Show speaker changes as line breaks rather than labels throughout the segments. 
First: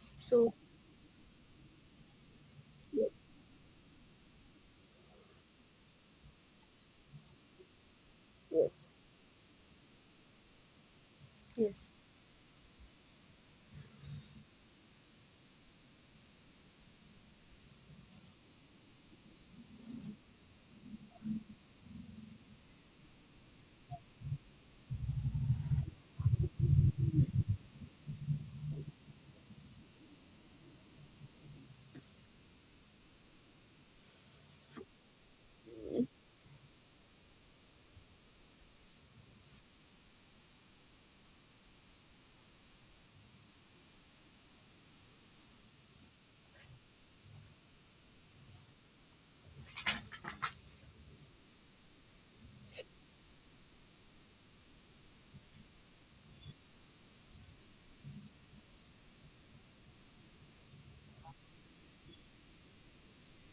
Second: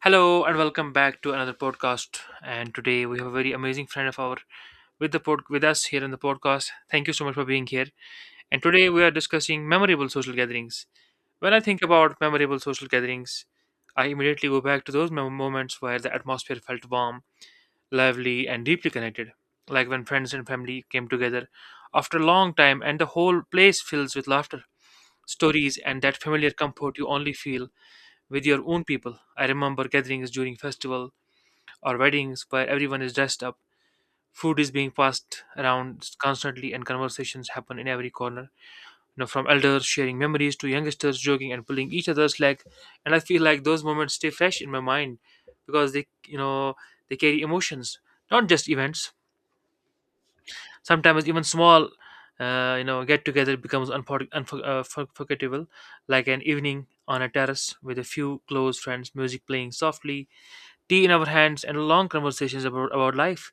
Hello
So
and welcome back to another podcast. And
yes,
today we have a very amazing friend of our with us here in the podcast. Thank you so much for being here. And
yes,
today we are discussing memorable social gatherings. When I think
yes.
about memorable social gatherings, I immediately go back to those moments where the atmosphere felt warm, lively, and deeply connected, like when friends and family came together after a long time and the whole place fills with laughter, stories, and that familiar comfort you only feel with your own people. I remember gatherings during festival or weddings where everyone is dressed up. Food is being passed around constantly, and conversations happen in every corner. From elders sharing memories to youngsters joking and pulling each other's leg. And I feel like those moments stay fresh in my mind because they they carry emotions, not just events. Sometimes even small, get together becomes forgettable, like an evening on a terrace with a few close friends, music playing softly, tea in our hands, and long conversations about life,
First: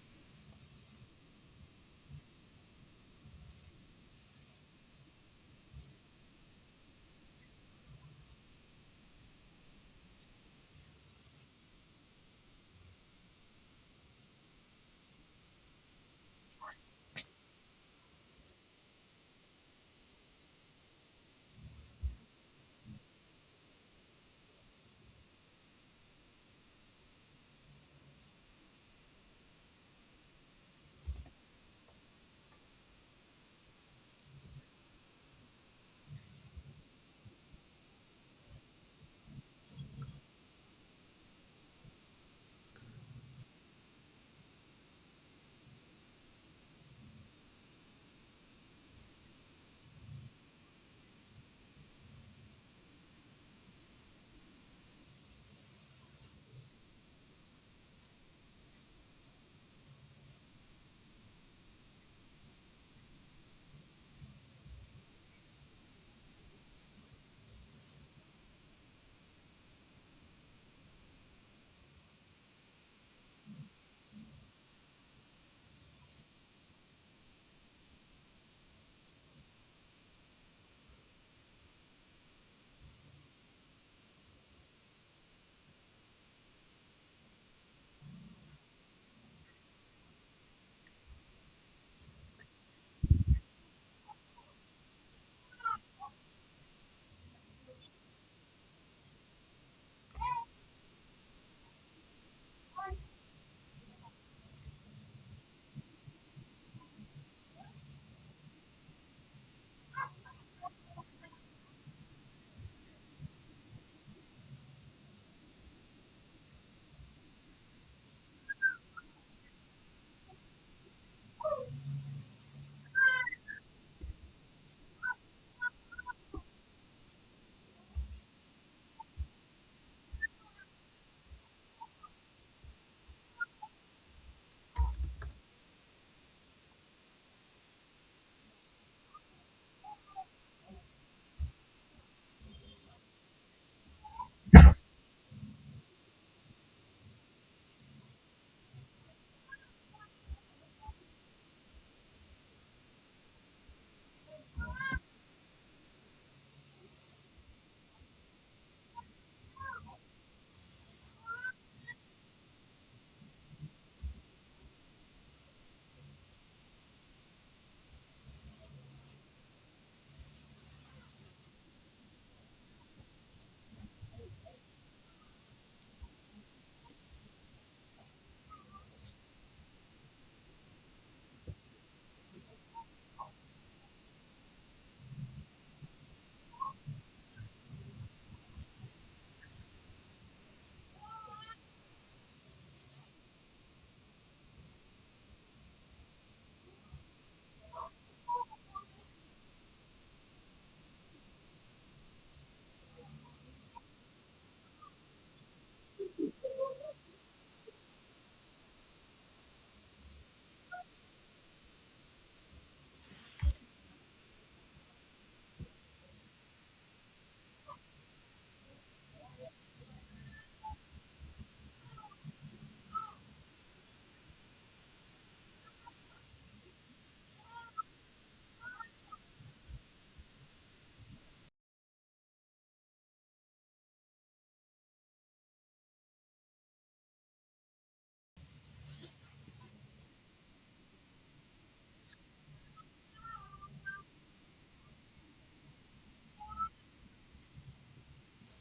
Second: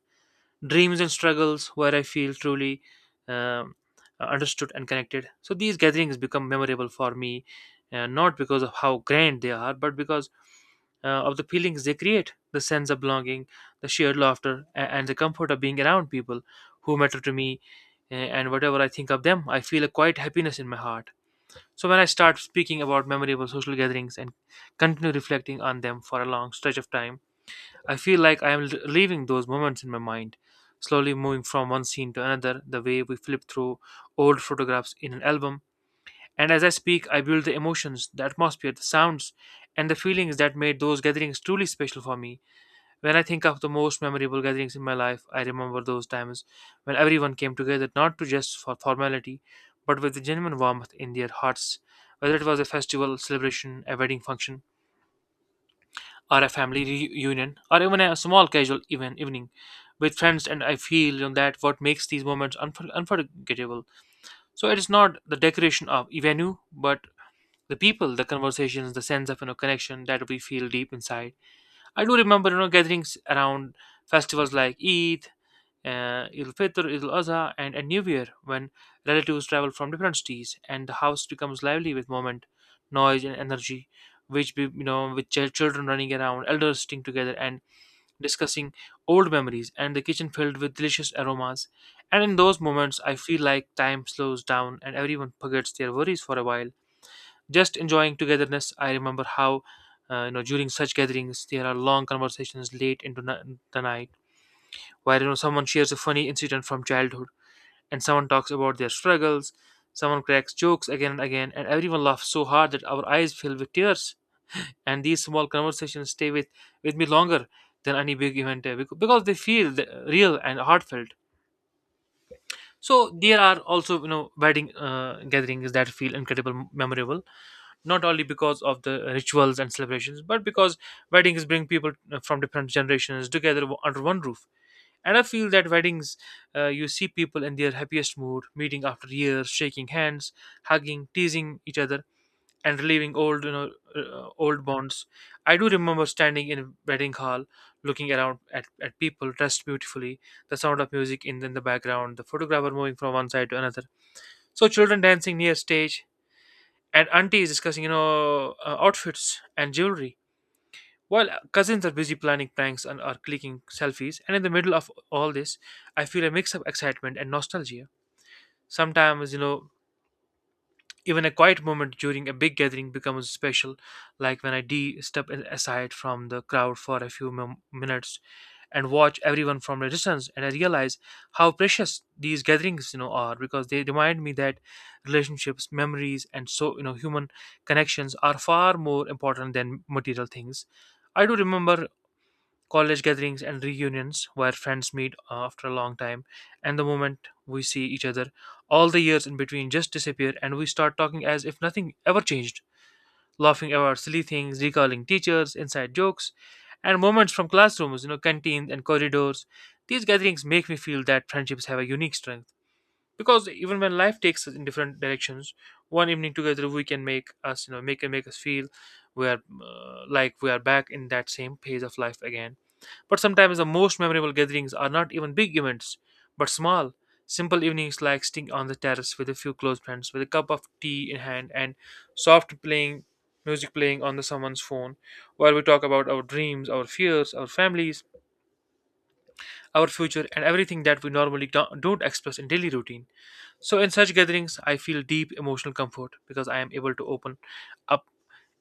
dreams and struggles where I feel truly um, understood and connected. So these gatherings become memorable for me, not because of how grand they are, but because of the feelings they create, the sense of belonging, the shared laughter, and the comfort of being around people who matter to me. And whatever I think of them, I feel a quiet happiness in my heart. So when I start speaking about memorable social gatherings and continue reflecting on them for a long stretch of time, I feel like I am leaving those moments in my mind, slowly moving from one scene to another, the way we flip through old photographs in an album. And as I speak, I build the emotions, the atmosphere, the sounds, and the feelings that made those gatherings truly special for me. When I think of the most memorable gatherings in my life, I remember those times when everyone came together not to just for formality, but with a genuine warmth in their hearts, whether it was a festival, celebration, a wedding function, or a family reunion, or even a small casual evening with friends. And I feel, that what makes these moments unforgettable, so it is not the decoration of a venue but the people, the conversations, the sense of, connection that we feel deep inside. I do remember, gatherings around festivals like Eid, Eid Fitr, Eid al, and a New Year, when relatives travel from different cities and the house becomes lively with movement, noise, and energy, which be, you know with children running around, elders sitting together and discussing old memories, and the kitchen filled with delicious aromas. And in those moments, I feel like time slows down and everyone forgets their worries for a while, just enjoying togetherness. I remember how. During such gatherings, there are long conversations late into the night where, someone shares a funny incident from childhood, and someone talks about their struggles, someone cracks jokes again and again and everyone laughs so hard that our eyes fill with tears. And these small conversations stay with me longer than any big event, because they feel real and heartfelt. So there are also, wedding gatherings that feel incredible memorable, not only because of the rituals and celebrations but because weddings bring people, from different generations together under one roof. And I feel that weddings, you see people in their happiest mood, meeting after years, shaking hands, hugging, teasing each other, and relieving old, old bonds. I do remember standing in a wedding hall, looking around at people dressed beautifully, the sound of music in the background, the photographer moving from one side to another. So children dancing near stage, and aunties discussing, outfits and jewelry. While cousins are busy planning pranks and are clicking selfies, and in the middle of all this, I feel a mix of excitement and nostalgia. Sometimes, even a quiet moment during a big gathering becomes special, like when I de step aside from the crowd for a few minutes and watch everyone from a distance, and I realize how precious these gatherings, are, because they remind me that relationships, memories, and human connections are far more important than material things. I do remember college gatherings and reunions where friends meet after a long time, and the moment we see each other, all the years in between just disappear and we start talking as if nothing ever changed, laughing about silly things, recalling teachers, inside jokes, and moments from classrooms, canteens and corridors. These gatherings make me feel that friendships have a unique strength, because even when life takes us in different directions, one evening together we can make us, make us feel we are like we are back in that same phase of life again. But sometimes the most memorable gatherings are not even big events, but small, simple evenings like sitting on the terrace with a few close friends, with a cup of tea in hand and soft playing music playing on the someone's phone, while we talk about our dreams, our fears, our families, our future, and everything that we normally don't express in daily routine. So in such gatherings, I feel deep emotional comfort because I am able to open up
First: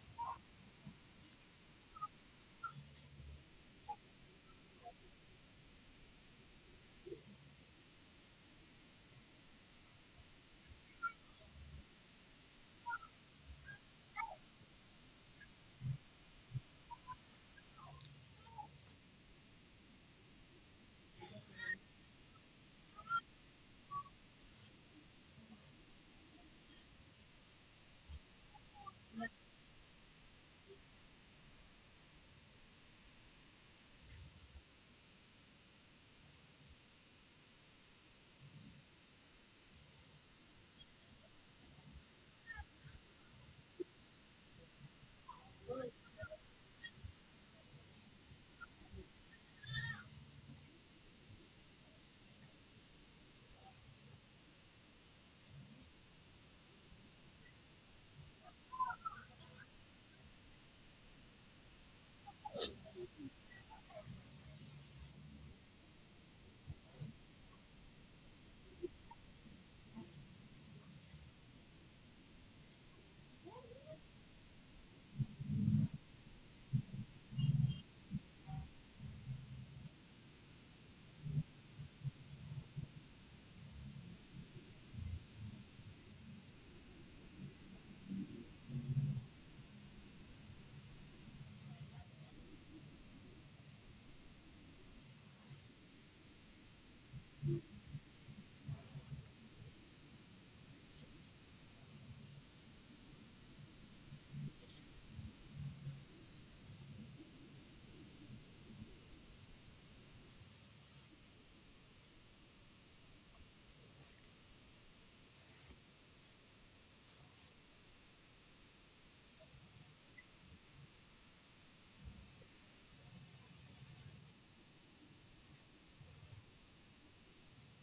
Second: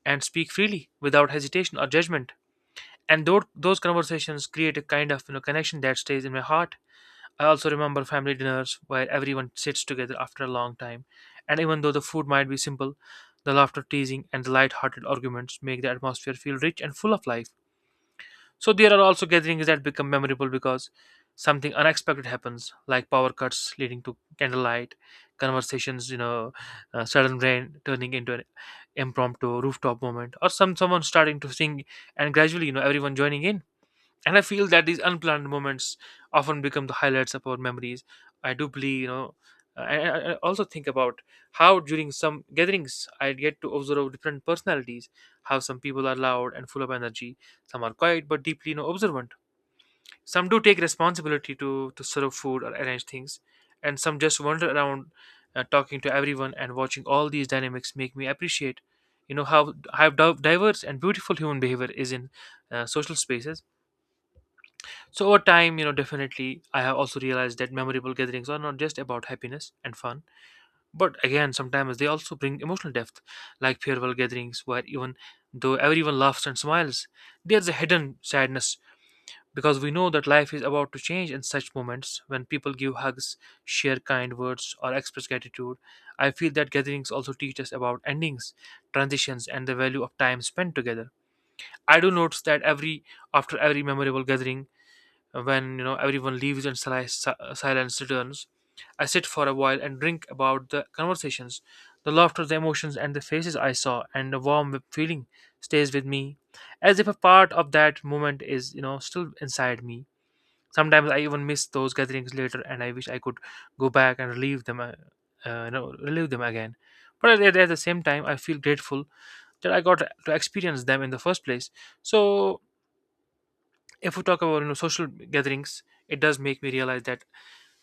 and speak freely without hesitation or judgment, and those conversations create a kind of, connection that stays in my heart. I also remember family dinners where everyone sits together after a long time, and even though the food might be simple, the laughter, teasing, and the light-hearted arguments make the atmosphere feel rich and full of life. So there are also gatherings that become memorable because something unexpected happens, like power cuts leading to candlelight conversations, sudden rain turning into an impromptu rooftop moment, or someone starting to sing, and gradually, everyone joining in. And I feel that these unplanned moments often become the highlights of our memories. I do believe you know I also think about how during some gatherings I get to observe different personalities. How some people are loud and full of energy, some are quiet but deeply, observant. Some do take responsibility to serve food or arrange things, and some just wander around, talking to everyone. And watching all these dynamics make me appreciate, how diverse and beautiful human behavior is in social spaces. So over time, definitely I have also realized that memorable gatherings are not just about happiness and fun, but again, sometimes they also bring emotional depth, like farewell gatherings where even though everyone laughs and smiles, there's a hidden sadness because we know that life is about to change. In such moments when people give hugs, share kind words, or express gratitude, I feel that gatherings also teach us about endings, transitions, and the value of time spent together. I do notice that every after every memorable gathering, when, everyone leaves and silence returns, I sit for a while and drink about the conversations, the laughter, the emotions, and the faces I saw, and a warm feeling stays with me, as if a part of that moment is, still inside me. Sometimes I even miss those gatherings later, and I wish I could go back and relive them, relive them again. But at the same time, I feel grateful that I got to experience them in the first place. So, if we talk about, social gatherings, it does make me realize that,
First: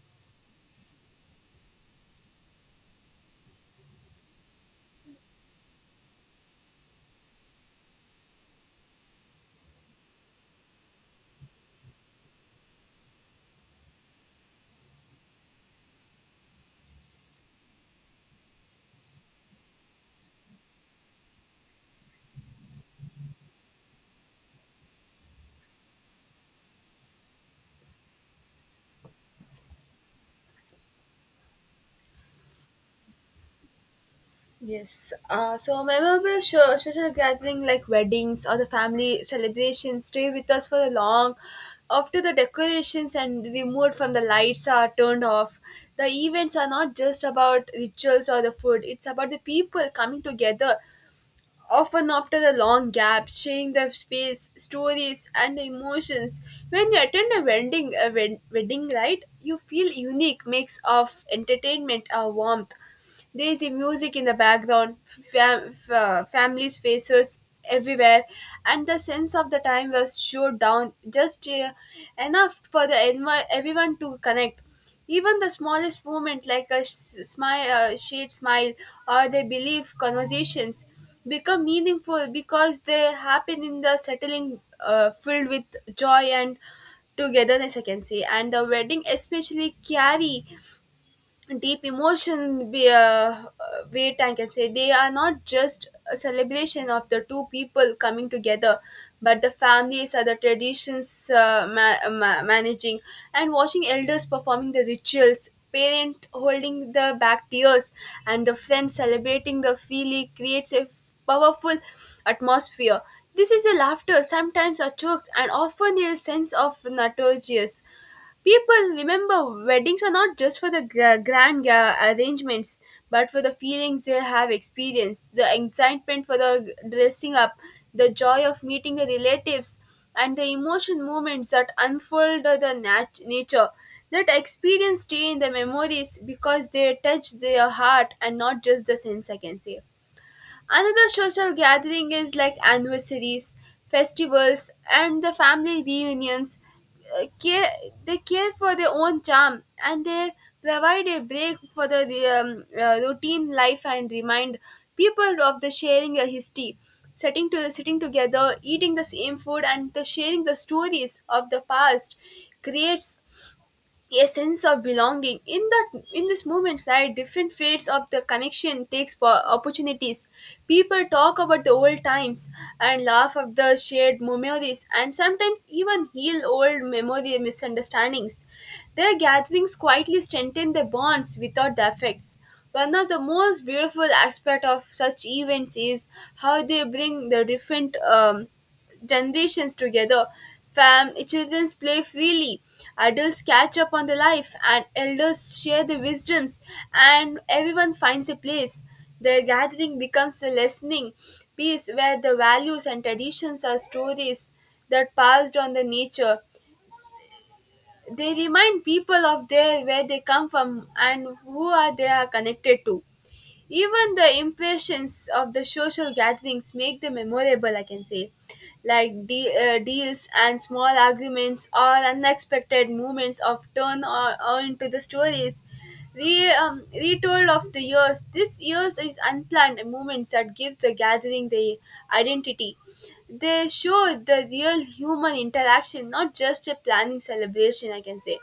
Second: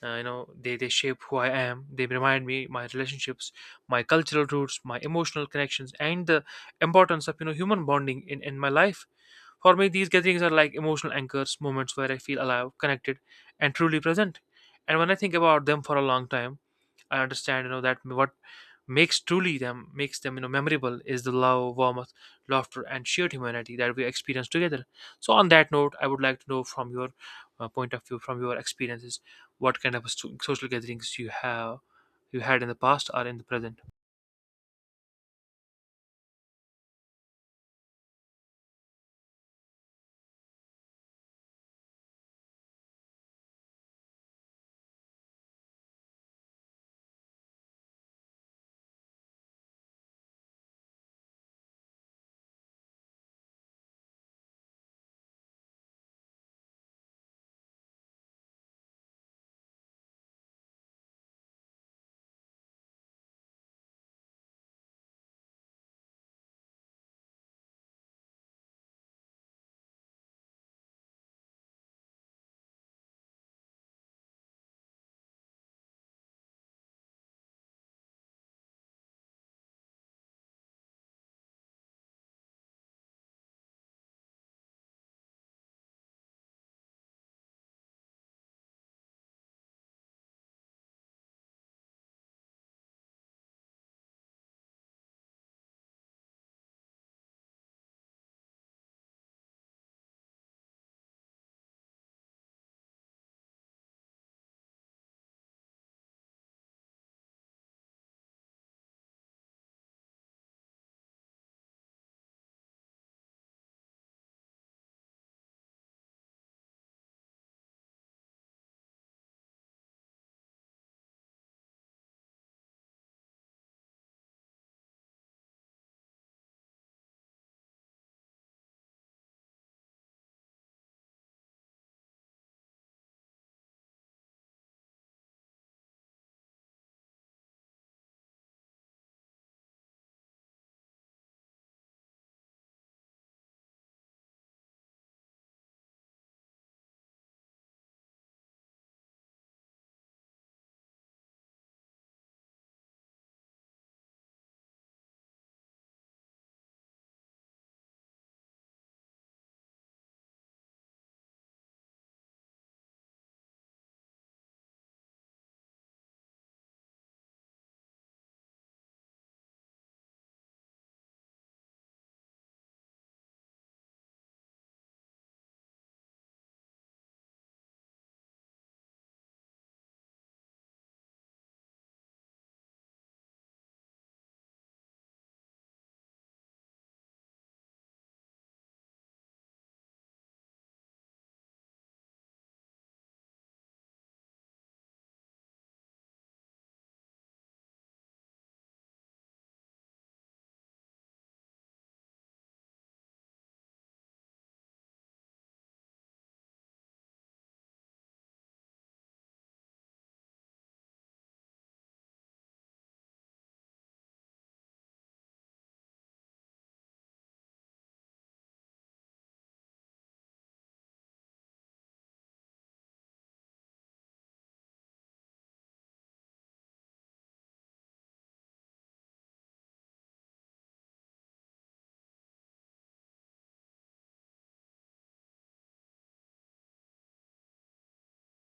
they shape who I am, they remind me my relationships, my cultural roots, my emotional connections, and the importance of, human bonding in my life. For me these gatherings are like emotional anchors, moments where I feel alive, connected, and truly present. And when I think about them for a long time, I understand, that what makes them, memorable is the love, warmth, laughter, and shared humanity that we experience together. So on that note, I would like to know from your point of view, from your experiences, what kind of social gatherings you have, you had in the past or in the present.
Yes. So memorable social gathering like weddings or the family celebrations stay with us for the long. After the decorations and removed from the lights are turned off, the events are not just about rituals or the food. It's about the people coming together, often after the long gaps, sharing their space, stories, and the emotions. When you attend a wedding, a wedding, right, you feel unique mix of entertainment or warmth. There is a music in the background, families' faces everywhere, and the sense of the time was slowed down just enough for the everyone to connect. Even the smallest moment, like a shade smile, or they believe conversations, become meaningful because they happen in the settling filled with joy and togetherness, I can say. And the wedding especially carry deep emotion weight, I can say. They are not just a celebration of the two people coming together, but the families are the traditions managing and watching elders performing the rituals, parent holding the back tears, and the friends celebrating the feeling creates a powerful atmosphere. This is a laughter, sometimes a chokes, and often a sense of nostalgia. People remember weddings are not just for the grand arrangements, but for the feelings they have experienced, the excitement for the dressing up, the joy of meeting the relatives, and the emotion moments that unfold the nature. That experience stay in the memories because they touch their heart and not just the sense, I can say. Another social gathering is like anniversaries, festivals, and the family reunions. Care, they care for their own charm and they provide a break for the routine life and remind people of the sharing a history. Sitting to sitting together, eating the same food, and the sharing the stories of the past creates a sense of belonging in that, in this moments, right? Different fates of the connection takes opportunities. People talk about the old times and laugh of the shared memories and sometimes even heal old memory misunderstandings. Their gatherings quietly strengthen the bonds without the effects. One of the most beautiful aspects of such events is how they bring the different generations together. Fam, children play freely, adults catch up on the life, and elders share the wisdoms, and everyone finds a place. The gathering becomes a listening piece where the values and traditions are stories that passed on the nature. They remind people of there where they come from and who are they are connected to. Even the impressions of the social gatherings make them memorable, I can say. Like deals and small arguments or unexpected movements of turn or into the stories. Retold of the years. This years is unplanned moments that give the gathering the identity. They show the real human interaction, not just a planning celebration, I can say.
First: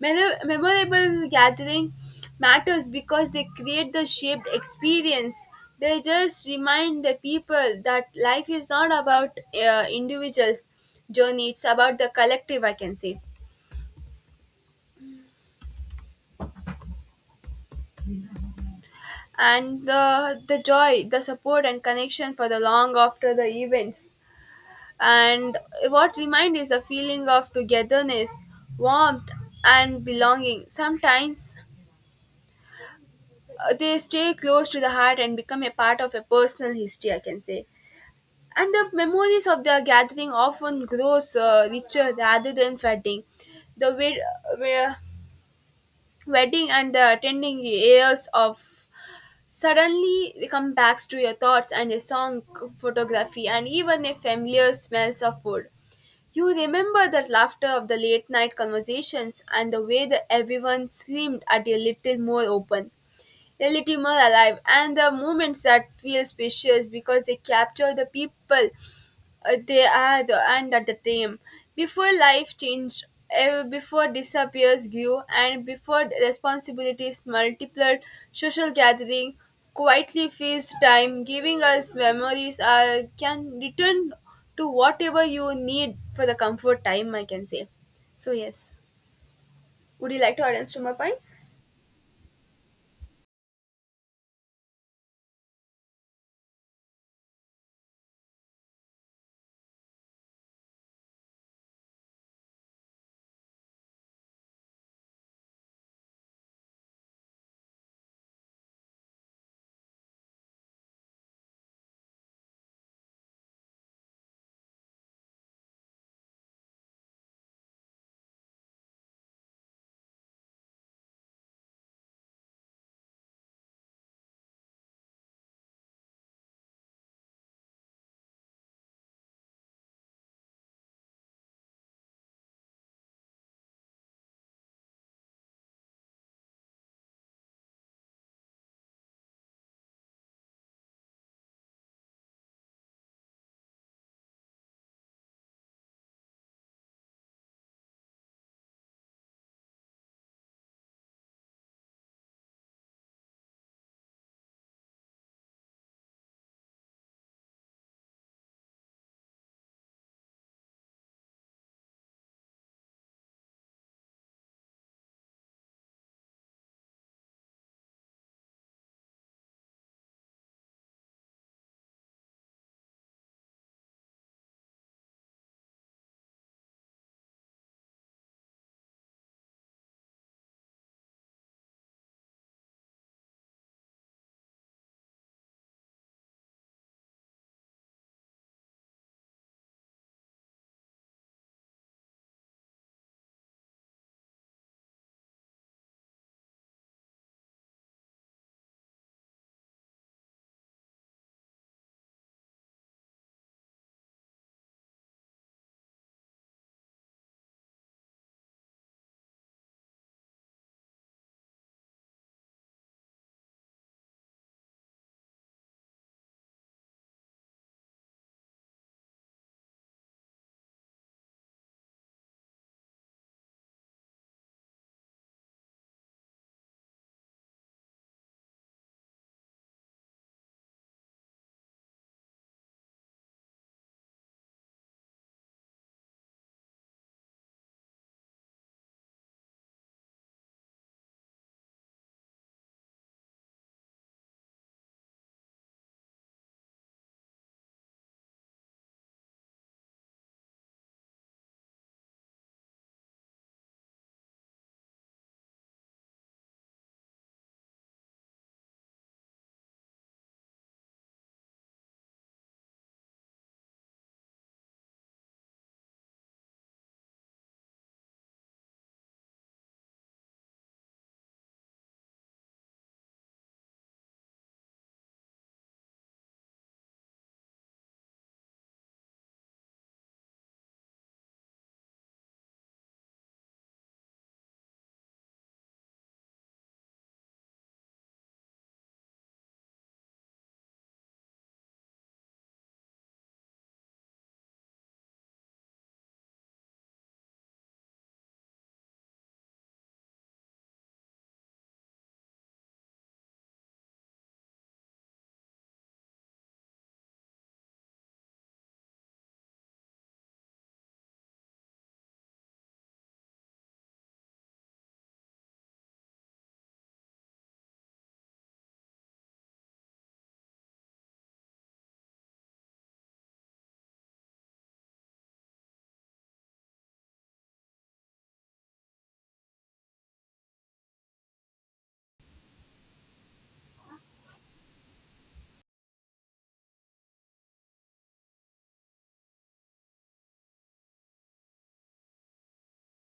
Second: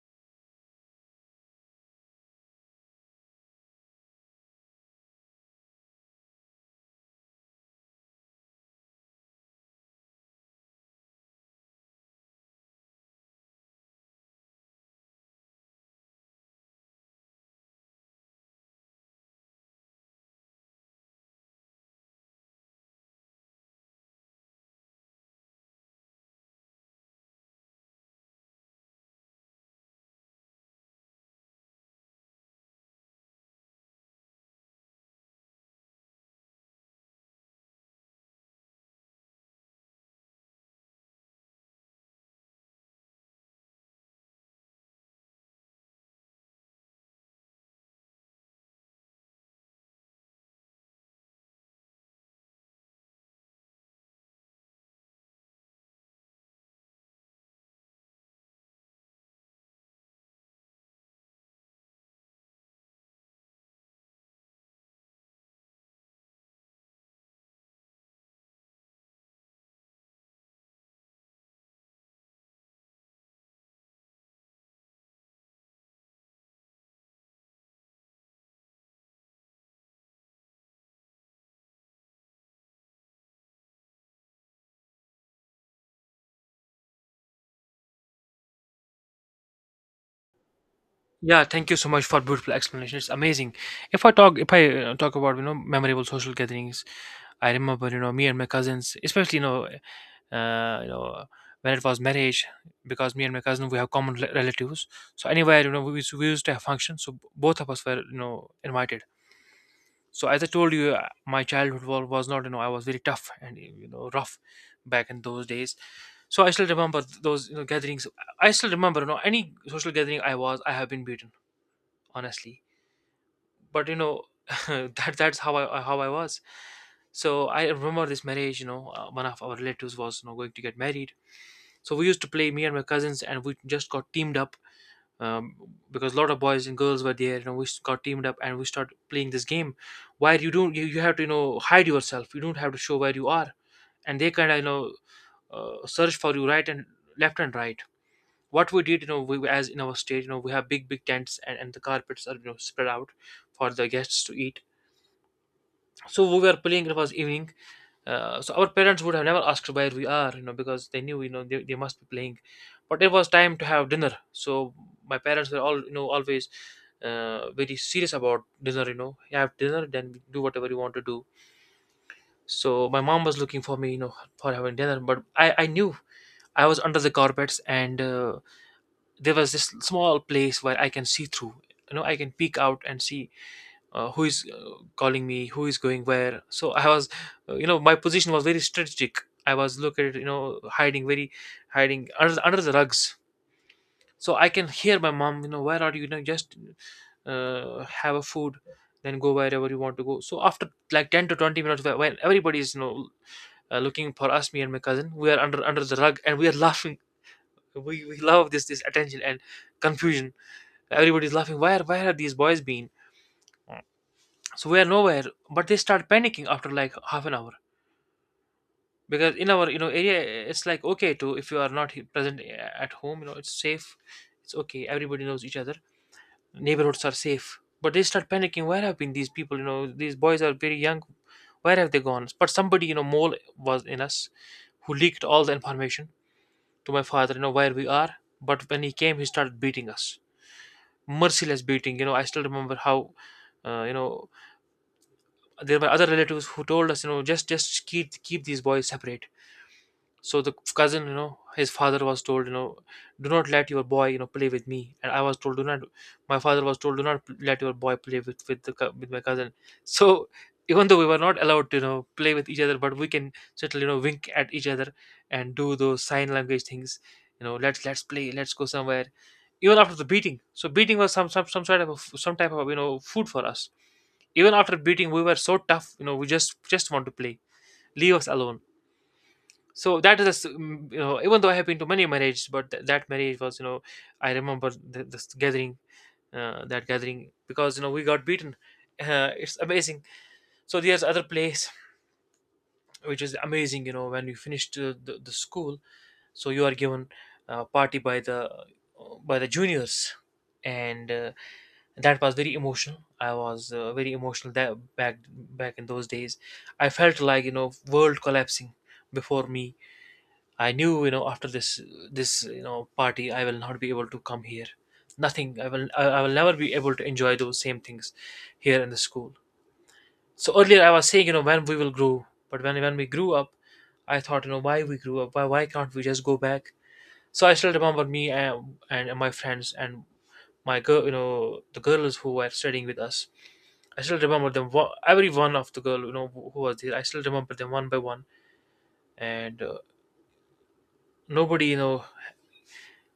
Memorable gathering matters because they create the shaped experience. They just remind the people that life is not about individuals' journey; it's about the collective, I can say, and the joy, the support, and connection for the long after the events. And what remind is a feeling of togetherness, warmth, and belonging. Sometimes they stay close to the heart and become a part of a personal history, I can say. And the memories of their gathering often grows richer rather than fading. The wed- wedding and the attending years of suddenly come back to your thoughts and a song, photography, and even a familiar smells of food. You remember the laughter of the late night conversations and the way that everyone seemed at a little more open, relative more alive, and the moments that feel specious because they capture the people they are the and at the time before life changed, eh, before disappears grew and before responsibilities multiplied. Social gathering quietly fills time giving us memories can return to whatever you need for the comfort time, I can say. So yes, would you like to add on to my points?
Yeah, thank you so much for beautiful explanation. It's amazing. If I talk about memorable social gatherings, I remember me and my cousins, especially, when it was marriage, because me and my cousin we have common relatives. So anywhere we used to have functions, so both of us were invited. So as I told you, my childhood was not, I was very tough and rough back in those days. So I still remember those gatherings. I still remember, any social gathering I was, I have been beaten honestly. But that's how I was. So I remember this marriage. One of our relatives was going to get married. So we used to play, me and my cousins, and we just got teamed up, um, because a lot of boys and girls were there. We got teamed up and we started playing this game where you don't you, you have to hide yourself. You don't have to show where you are, and they kind of, search for you right and left and right. What we did, we, as in our state, we have big big tents, and the carpets are spread out for the guests to eat. So we were playing, it was evening. So our parents would have never asked where we are, because they knew, they must be playing. But it was time to have dinner, so my parents were, all always very serious about dinner. You have dinner, then do whatever you want to do. So my mom was looking for me, for having dinner, but I knew I was under the carpets, and there was this small place where I can see through. You know, I can peek out and see who is calling me, who is going where. So I was, you know, My position was very strategic. I was located, hiding, under, the rugs. So I can hear my mom, you know, where are you? Just have a food, then go wherever you want to go. So after like 10 to 20 minutes, when everybody is, looking for us, me and my cousin, we are under the rug and we are laughing. We love this attention and confusion. Everybody's laughing. Where have these boys been? So we are nowhere. But they start panicking after like half an hour, because in our, area, it's like okay to, if you are not present at home, it's safe, it's okay. Everybody knows each other. Neighborhoods are safe. But they start panicking. Where have been these people? These boys are very young. Where have they gone? But somebody, mole was in us, who leaked all the information to my father, where we are. But when he came, he started beating us, merciless beating. I still remember how, uh, you know there were other relatives who told us, just keep these boys separate. So the cousin, his father was told, do not let your boy, play with me. And I was told, do not. My father was told, do not let your boy play with the cou- with my cousin. So even though we were not allowed to, play with each other, but we can certainly, wink at each other and do those sign language things. Let's play, let's go somewhere. Even after the beating, so beating was some sort of a f some type of, food for us. Even after beating we were so tough, we just want to play. Leave us alone. So that is a s- mm, you know Even though I have been to many marriages, but that marriage was, I remember the, this gathering that gathering, because we got beaten. It's amazing. So there's other place, which is amazing. You know, when you finished, the school, so you are given a party by the, juniors. And that was very emotional. I was, very emotional that, back in those days I felt like, world collapsing before me. I knew, after this party, I will not be able to come here. Nothing. I will never be able to enjoy those same things here in the school. So earlier I was saying, you know, when we will grow, but when we grew up, I thought, you know, why we grew up? Why can't we just go back? So I still remember me, and my friends, and my girl, you know, the girls who were studying with us. I still remember them. Every one of the girl, who was there, I still remember them one by one. And nobody,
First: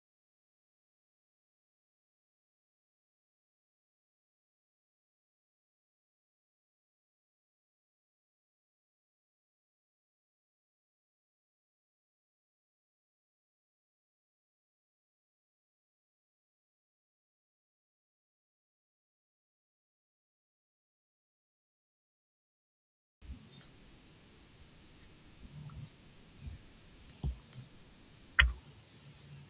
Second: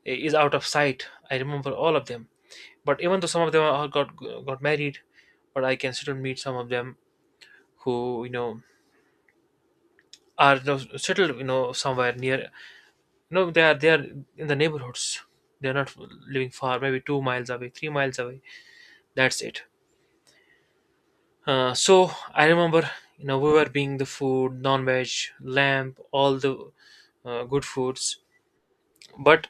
is out of sight. I remember all of them. But even though some of them all got married, but I can still meet some of them who, are, settled somewhere near. They are in the neighborhoods. They are not living far, maybe 2 miles away, 3 miles away. That's it. So I remember, we were being the food, non-veg, lamb, all the good foods. But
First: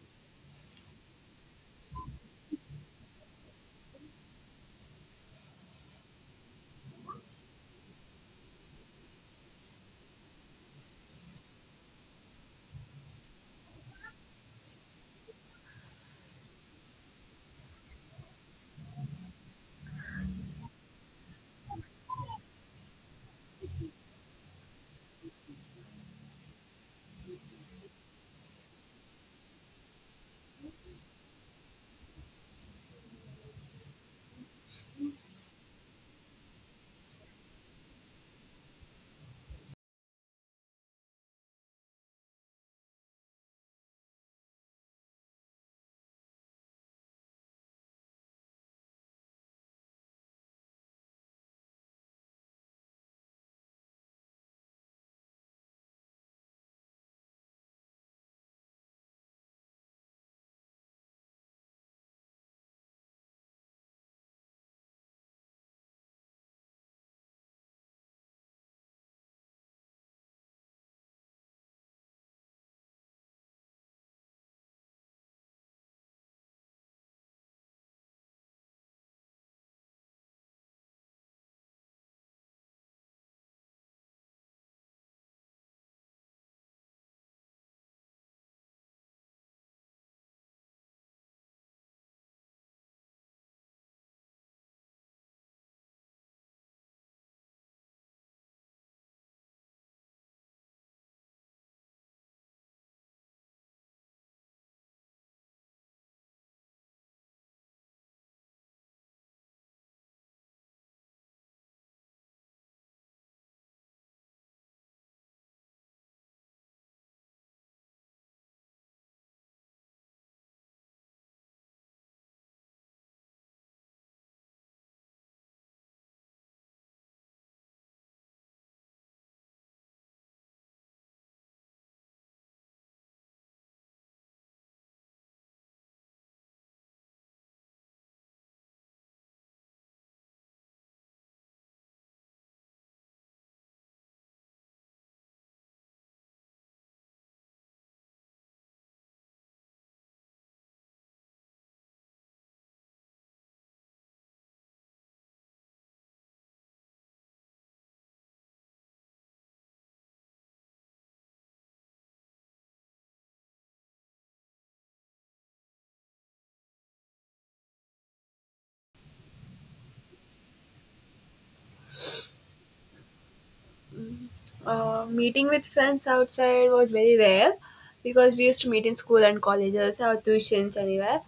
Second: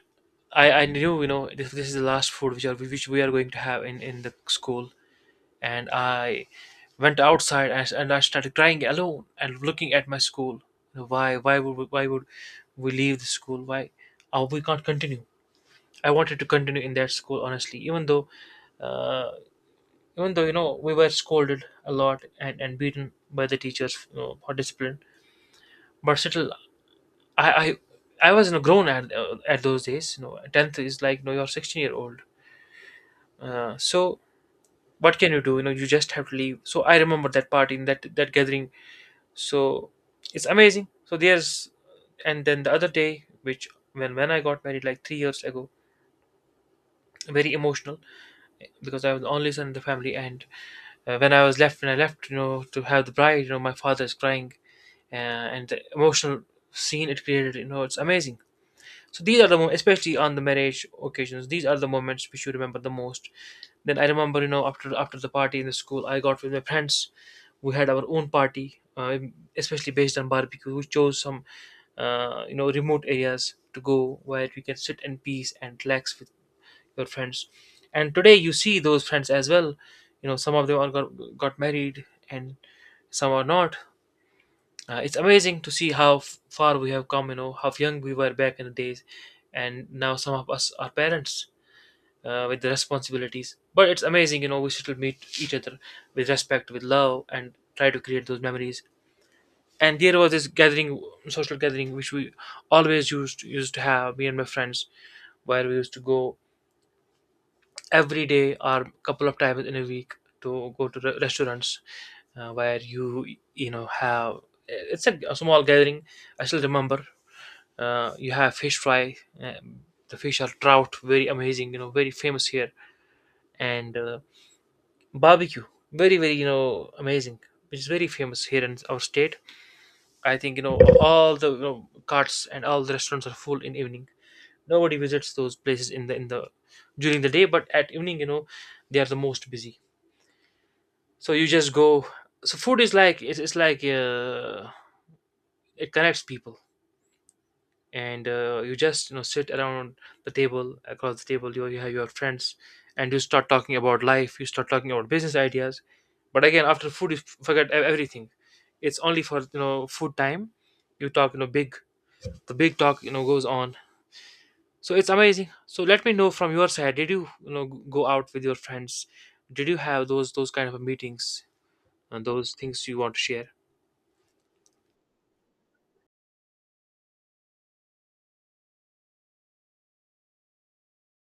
I knew, this is the last food which we are going to have in the school. And I went outside, and I started crying alone and looking at my school. Why would we leave the school? Why Oh, we can't continue? I wanted to continue in that school honestly, even though uh, we were scolded a lot, and beaten by the teachers, for discipline, but still I I, I was, grown at those days. You know, tenth is like, you know, you're 16-year old. So what can you do? You know, you just have to leave. So I remember that party, in that gathering. So it's amazing. So there's And then the other day, which when I got married, like 3 years ago, very emotional, because I was the only son in the family, and when I left, to have the bride, my father is crying. And the emotional scene it created, it's amazing. So these are the moments, especially on the marriage occasions, these are the moments which you remember the most. Then I remember, after the party in the school, I got with my friends. We had our own party, especially based on barbecue. We chose some remote areas to go, where you can sit in peace and relax with your friends. And today you see those friends as well. Some of them got married, and some are not. It's amazing to see how far we have come, how young we were back in the days, and now some of us are parents, with the responsibilities. But it's amazing, we still meet each other with respect, with love, and try to create those memories. And there was this gathering, social gathering, which we always used to have, me and my friends, where we used to go every day or couple of times in a week, to go to restaurants, where you know have, it's a small gathering. I still remember, you have fish fry, uh, the fish are trout, very amazing, very famous here. And barbecue, very very, amazing, which is very famous here in our state. I think, all the, carts and all the restaurants are full in evening. Nobody visits those places in the during the day, but at evening, they are the most busy. So you just go. So food is like, it's like, it connects people, and you just sit around the table, across the table. You have your friends, and you start talking about life. You start talking about business ideas. But again, after food, you forget everything. It's only for, food time. You talk, big. The big talk goes on. So it's amazing. So let me know from your side. Did you, go out with your friends? Did you have those kind of meetings and those things you want to share?
Meeting with friends outside was very rare because we used to meet in school and colleges or tuitions anywhere.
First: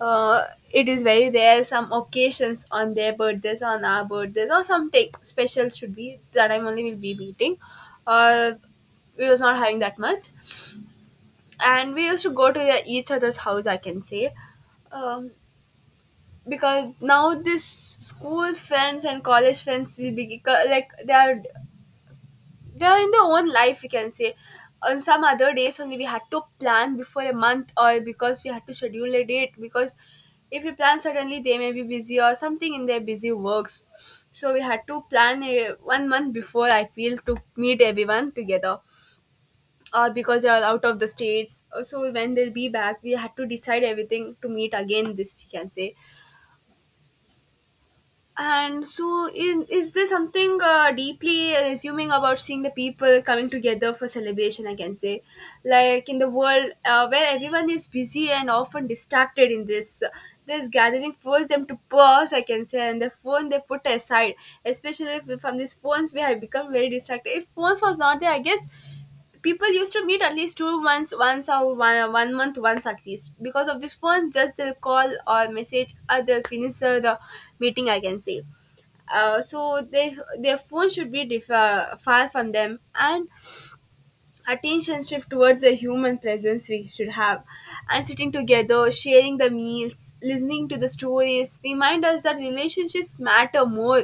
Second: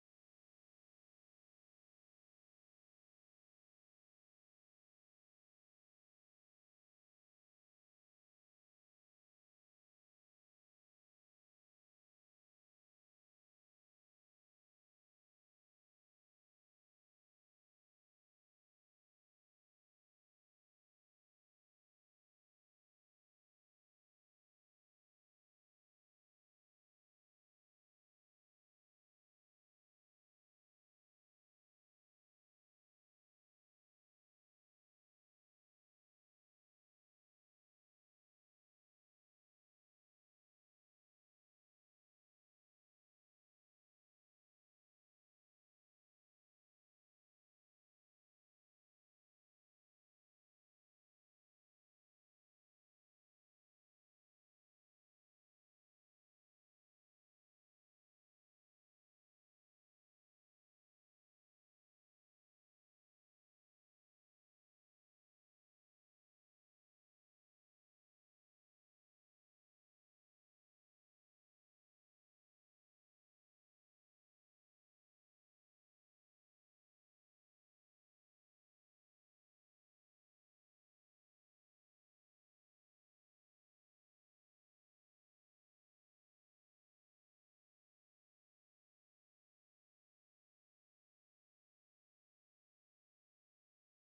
Uh, it is very rare. Some occasions on their birthdays, on our birthdays, or something special should be, that time only we'll be meeting. Uh, we was not having that much, and we used to go to each other's house, I can say. Um, because now this school friends and college friends will be like they are, they're in their own life, we can say. On some other days only we had to plan before a month, or because we had to schedule a date, because if we plan suddenly they may be busy or something in their busy works. So we had to plan a, 1 month before, I feel, to meet everyone together. Uh, because they are out of the states, so when they'll be back, we had to decide everything to meet again, this we can say. And so, in, is there something deeply resuming about seeing the people coming together for celebration? I can say, like in the world where everyone is busy and often distracted, in this gathering forces them to pause, I can say, and the phone they put aside, especially if, from these phones we have become very distracted. If phones was not there, I guess people used to meet at least 2 months once or 1 month once at least, because of this phone just they'll call or message or they'll finish the meeting, I can say. Uh, so they, their phone should be far from them and attention shift towards the human presence we should have. And sitting together, sharing the meals, listening to the stories remind us that relationships matter more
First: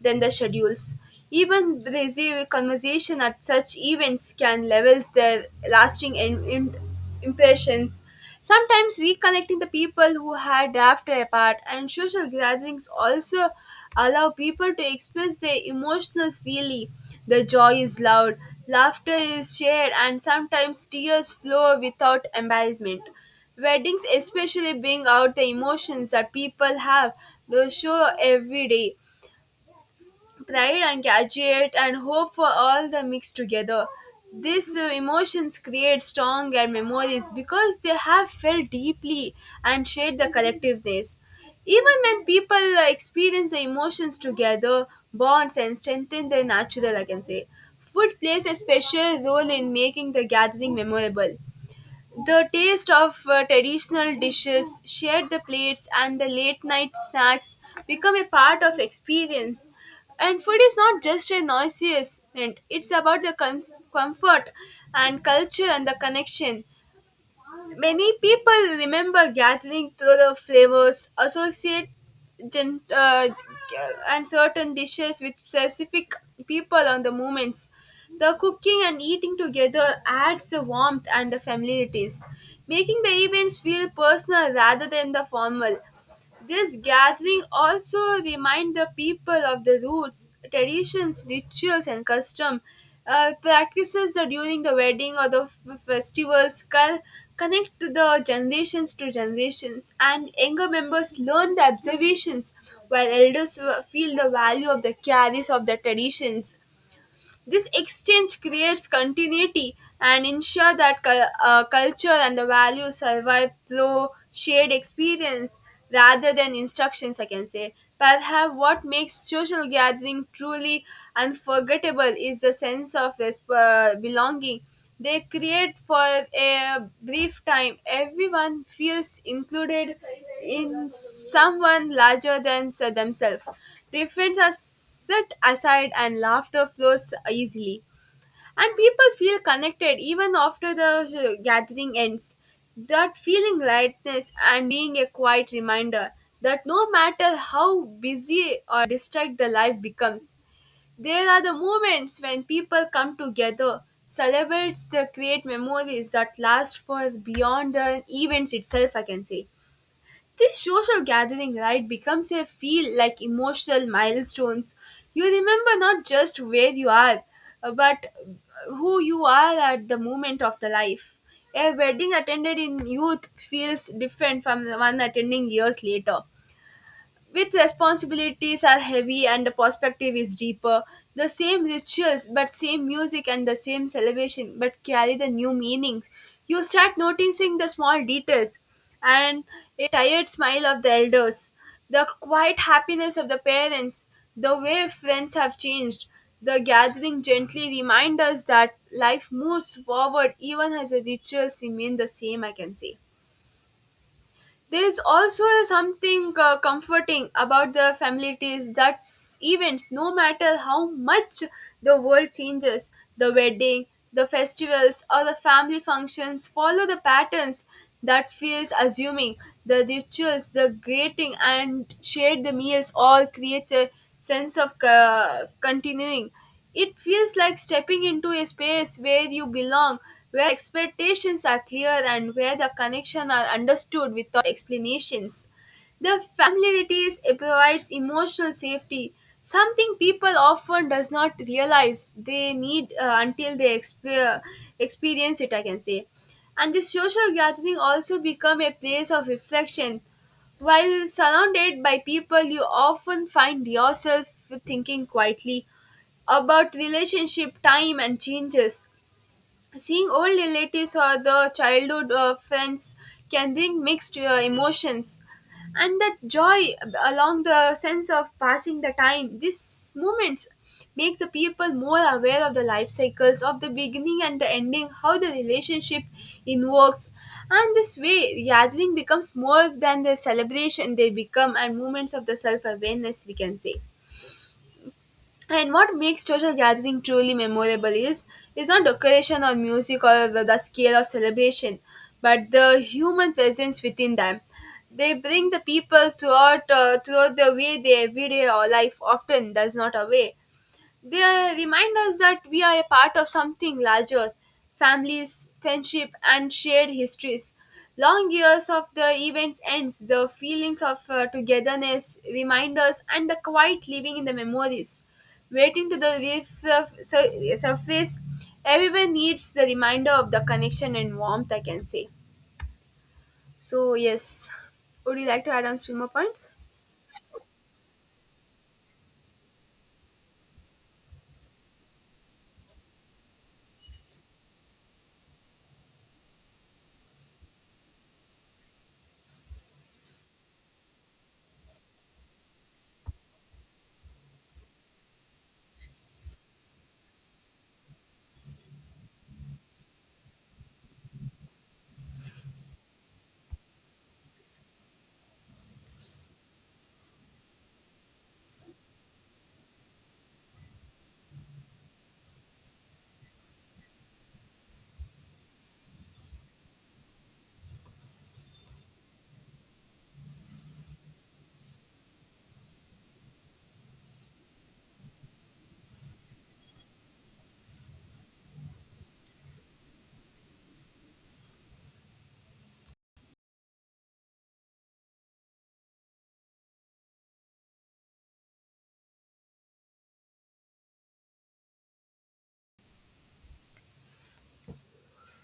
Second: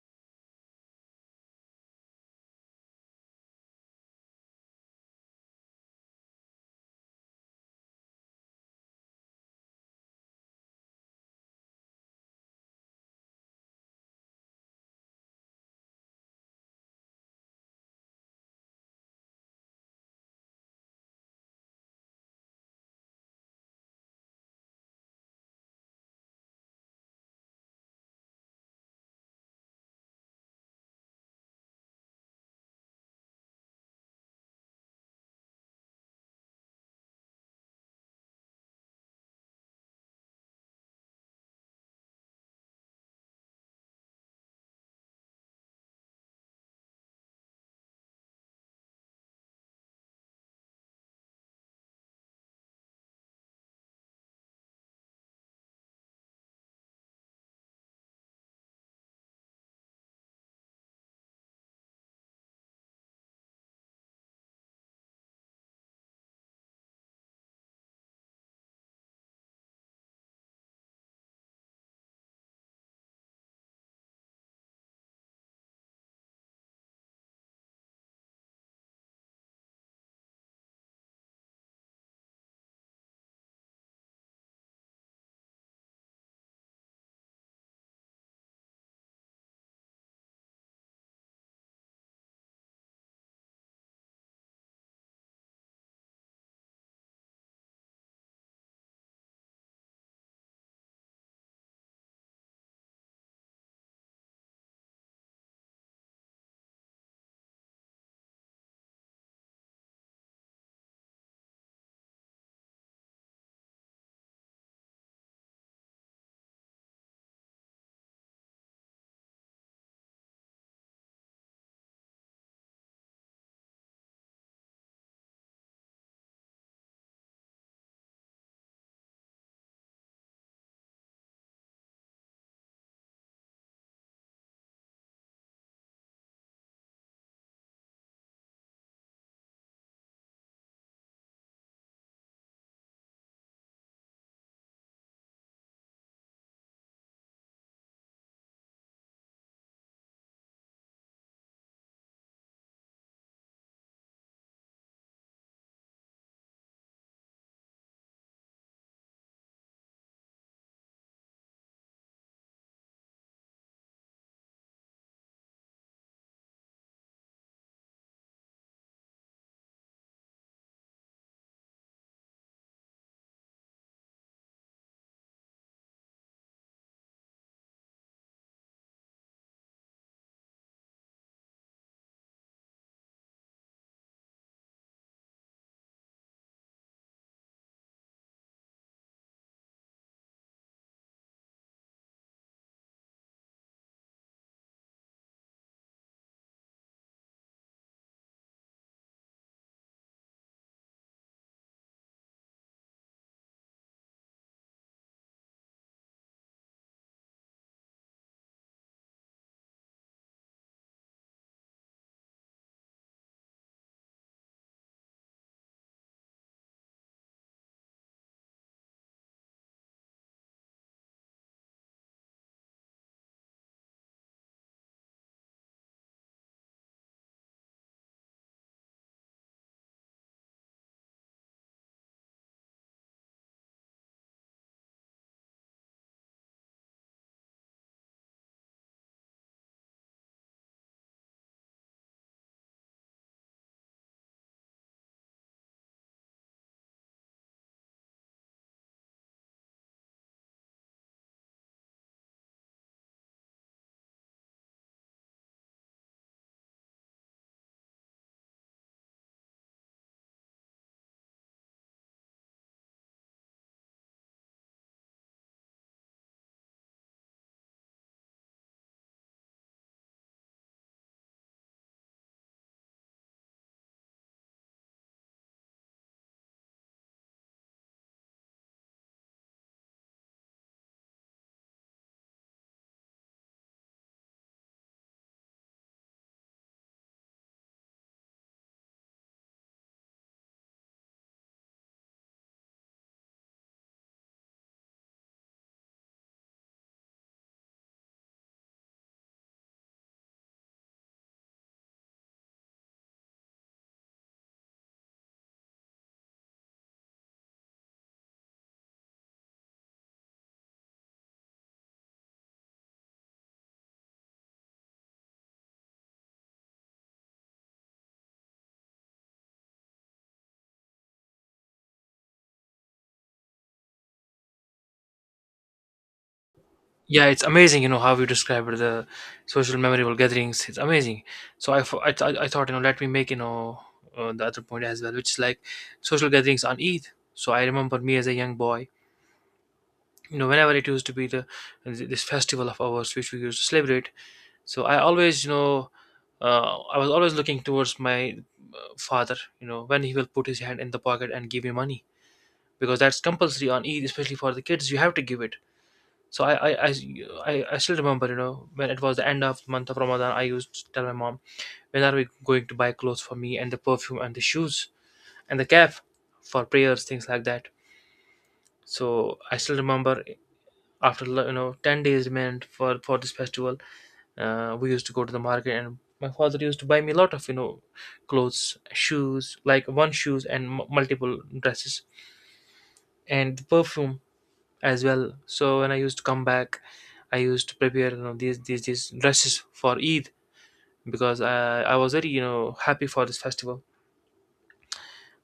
than the schedules. Even basic conversation at such events can levels their lasting impressions. Sometimes reconnecting the people who had drifted apart, and social gatherings also allow people to express their emotional feeling. The joy is loud, laughter is shared, and sometimes tears flow without embarrassment. Weddings especially bring out the emotions that people have to show every day, pride and graduate and hope for all the mixed together. These emotions create stronger memories because they have felt deeply and shared the collectiveness. Even when people experience the emotions together, bonds and strengthen their natural, I can say. Food plays a special role in making the gathering memorable. The taste of traditional dishes, shared the plates, and the late night snacks become a part of experience. And food is not just a noisiest, it's about the comfort and culture and the connection. Many people remember gathering through the flavors, associate gen- uh, and certain dishes with specific people and the moments. The cooking and eating together adds the warmth and the familiarities, making the events feel personal rather than the formal. This gathering also remind the people of the roots, traditions, rituals, and custom practices that during the wedding or the festivals connect the generations to generations, and younger members learn the observations, while elders feel the value of the carries of the traditions. This exchange creates continuity and ensure that culture and the values survive through shared experience rather than instructions, I can say. Perhaps what makes social gathering truly unforgettable is the sense of belonging. They create for a brief time. Everyone feels included in someone larger than themselves. Differences are set aside and laughter flows easily. And people feel connected even after the gathering ends. That feeling lightness and being a quiet reminder that no matter how busy or distracted the life becomes, there are the moments when people come together, celebrate, the create memories that last for beyond the events itself, I can say. This social gathering, right, becomes a feel like emotional milestones. You remember not just where you are, but who you are at the moment of the life. A wedding attended in youth feels different from the one attending years later. With responsibilities are heavy and the perspective is deeper, the same rituals but same music and the same celebration but carry the new meanings. You start noticing the small details and a tired smile of the elders, the quiet happiness of the parents, the way friends have changed. The gathering gently reminds us that life moves forward even as the rituals remain the same, I can say. There's also something comforting about the families that events, no matter how much the world changes, the wedding, the festivals, or the family functions follow the patterns that feels assuming. The rituals, the greeting, and shared the meals all creates a sense of continuing. It feels like stepping into a space where you belong, where expectations are clear and where the connections are understood without explanations. The familiarity provides emotional safety, something people often does not realize they need until they experience it, I can say. And the social gathering also become a place of reflection. While surrounded by people, you often find yourself thinking quietly about relationship, time, and changes. Seeing old relatives or the childhood friends can bring mixed emotions, and that joy along the sense of passing the time. These moments make the people more aware of the life cycles of the beginning and the ending, how the relationship in works, and this way gathering becomes more than the celebration. They become and moments of the self awareness, we can say. And what makes social gathering truly memorable is not decoration or music or the scale of celebration, but the human presence within them. They bring the people throughout the way their everyday or life often does not away. They remind us that we are a part of something larger: families, friendship, and shared histories. Long years of the events ends, the feelings of togetherness, reminders, and the quiet living in the memories. Waiting to the surface, everyone needs the reminder of the connection and warmth, I can say. So, yes. Would you like to add on streamer points?
Yeah, it's amazing. You know how you described the social memorable gatherings. It's amazing. So I, fo- I, th- I thought let me make the other point as well, which is like social gatherings on Eid. So I remember me as a young boy. You know, whenever it used to be the this festival of ours which we used to celebrate. So I always I was always looking towards my father, you know, when he will put his hand in the pocket and give me money because that's compulsory on Eid, especially for the kids. You have to give it. So I, I, I, I still remember, you know, when it was the end of the month of Ramadan, I used to tell my mom, when are we going to buy clothes for me and the perfume and the shoes and the cap for prayers, things like that. So I still remember after, you know, 10 days remained for this festival. We used to go to the market and my father used to buy me a lot of clothes, shoes, like one shoes and multiple dresses and perfume as well. So when I used to come back, I used to prepare these dresses for Eid because I was very happy for this festival.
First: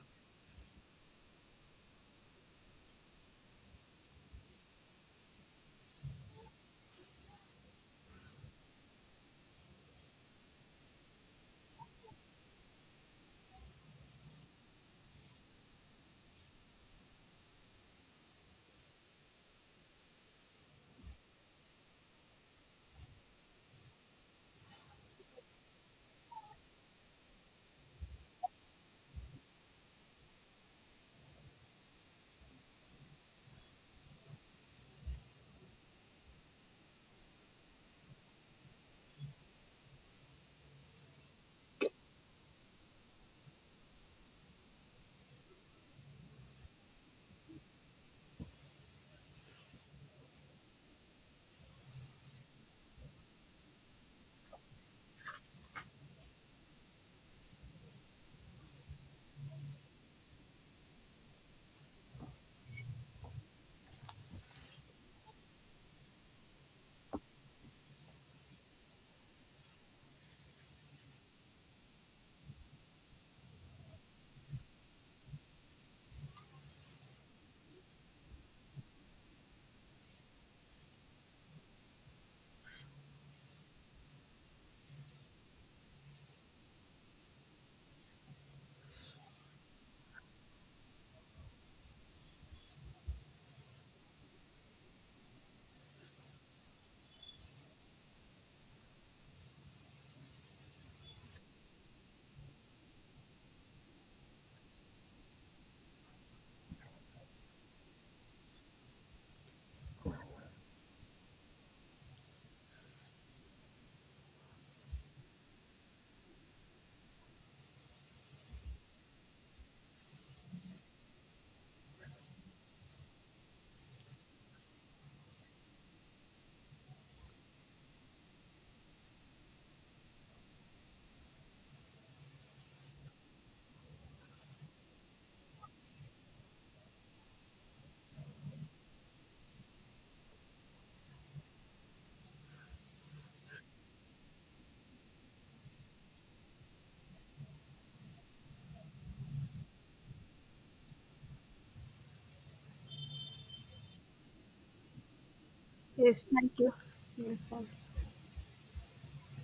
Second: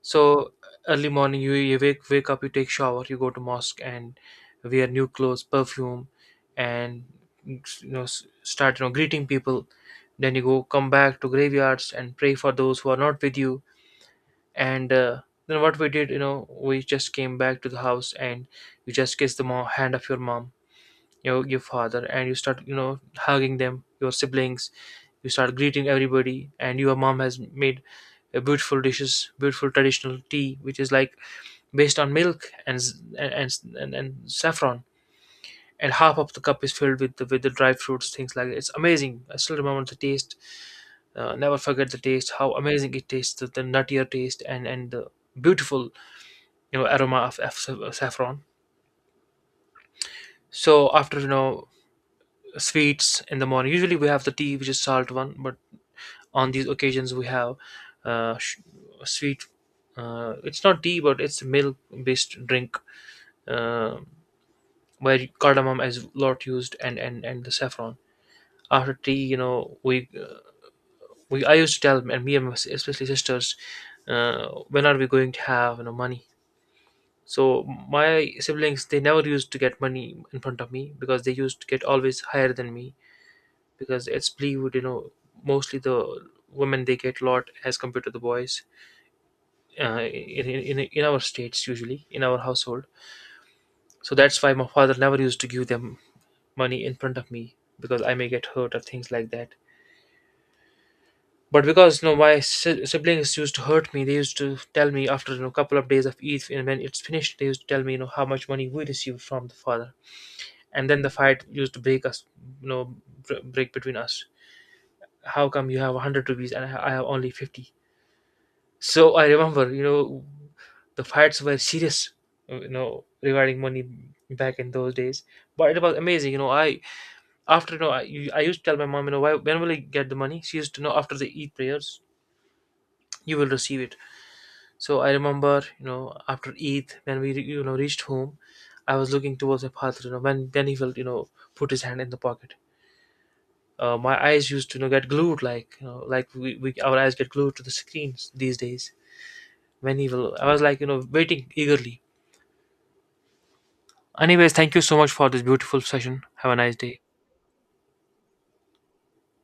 So early morning, you wake up, you take shower, you go to mosque and wear new clothes, perfume, and you know start greeting people. Then you go come back to graveyards and pray for those who are not with you. And Then what we did, you know, we just came back to the house and you just kiss the mom hand of your mom, your father, and you start hugging them, your siblings. You start greeting everybody, and your mom has made a beautiful dishes, beautiful traditional tea, which is like based on milk and and saffron. And half of the cup is filled with with the dry fruits, things like that. It's amazing. I still remember the taste. Never forget the taste. How amazing it tastes. The nuttier taste and the beautiful aroma of saffron. So after sweets in the morning, usually we have the tea, which is salt one, but on these occasions we have uh, sh- sweet. It's not tea, but it's milk-based drink. Uh, where cardamom as lot used and the saffron. After tea, we I used to tell and me and my especially sisters, when are we going to have money? So my siblings, they never used to get money in front of me because they used to get always higher than me because it's believed, you know, mostly the women, they get lot as compared to the boys, in our states, usually in our household. So that's why my father never used to give them money in front of me because I may get hurt or things like that. But because, you know, my siblings used to hurt me, they used to tell me after, you know, a couple of days of Eid, and when it's finished, they used to tell me, you know, how much money we received from the father, and then the fight used to break us, you know, break between us. How come you have 100 rupees and I have only 50? So I remember, you know, the fights were serious, you know, regarding money back in those days. But it was amazing, you know. I after, you know, I used to tell my mom, you know, why, when will I get the money? She used to know after the Eid prayers, you will receive it. So I remember, you know, after Eid, when we, you know, reached home, I was looking towards my father, you know, when then he will, you know, put his hand in the pocket. My eyes used to, you know, get glued, like, you know, like we, our eyes get glued to the screens these days. When he will, I was like, you know, waiting eagerly. Anyways, thank you so much for this beautiful session.
Yes,
Have a
thank you.
nice day.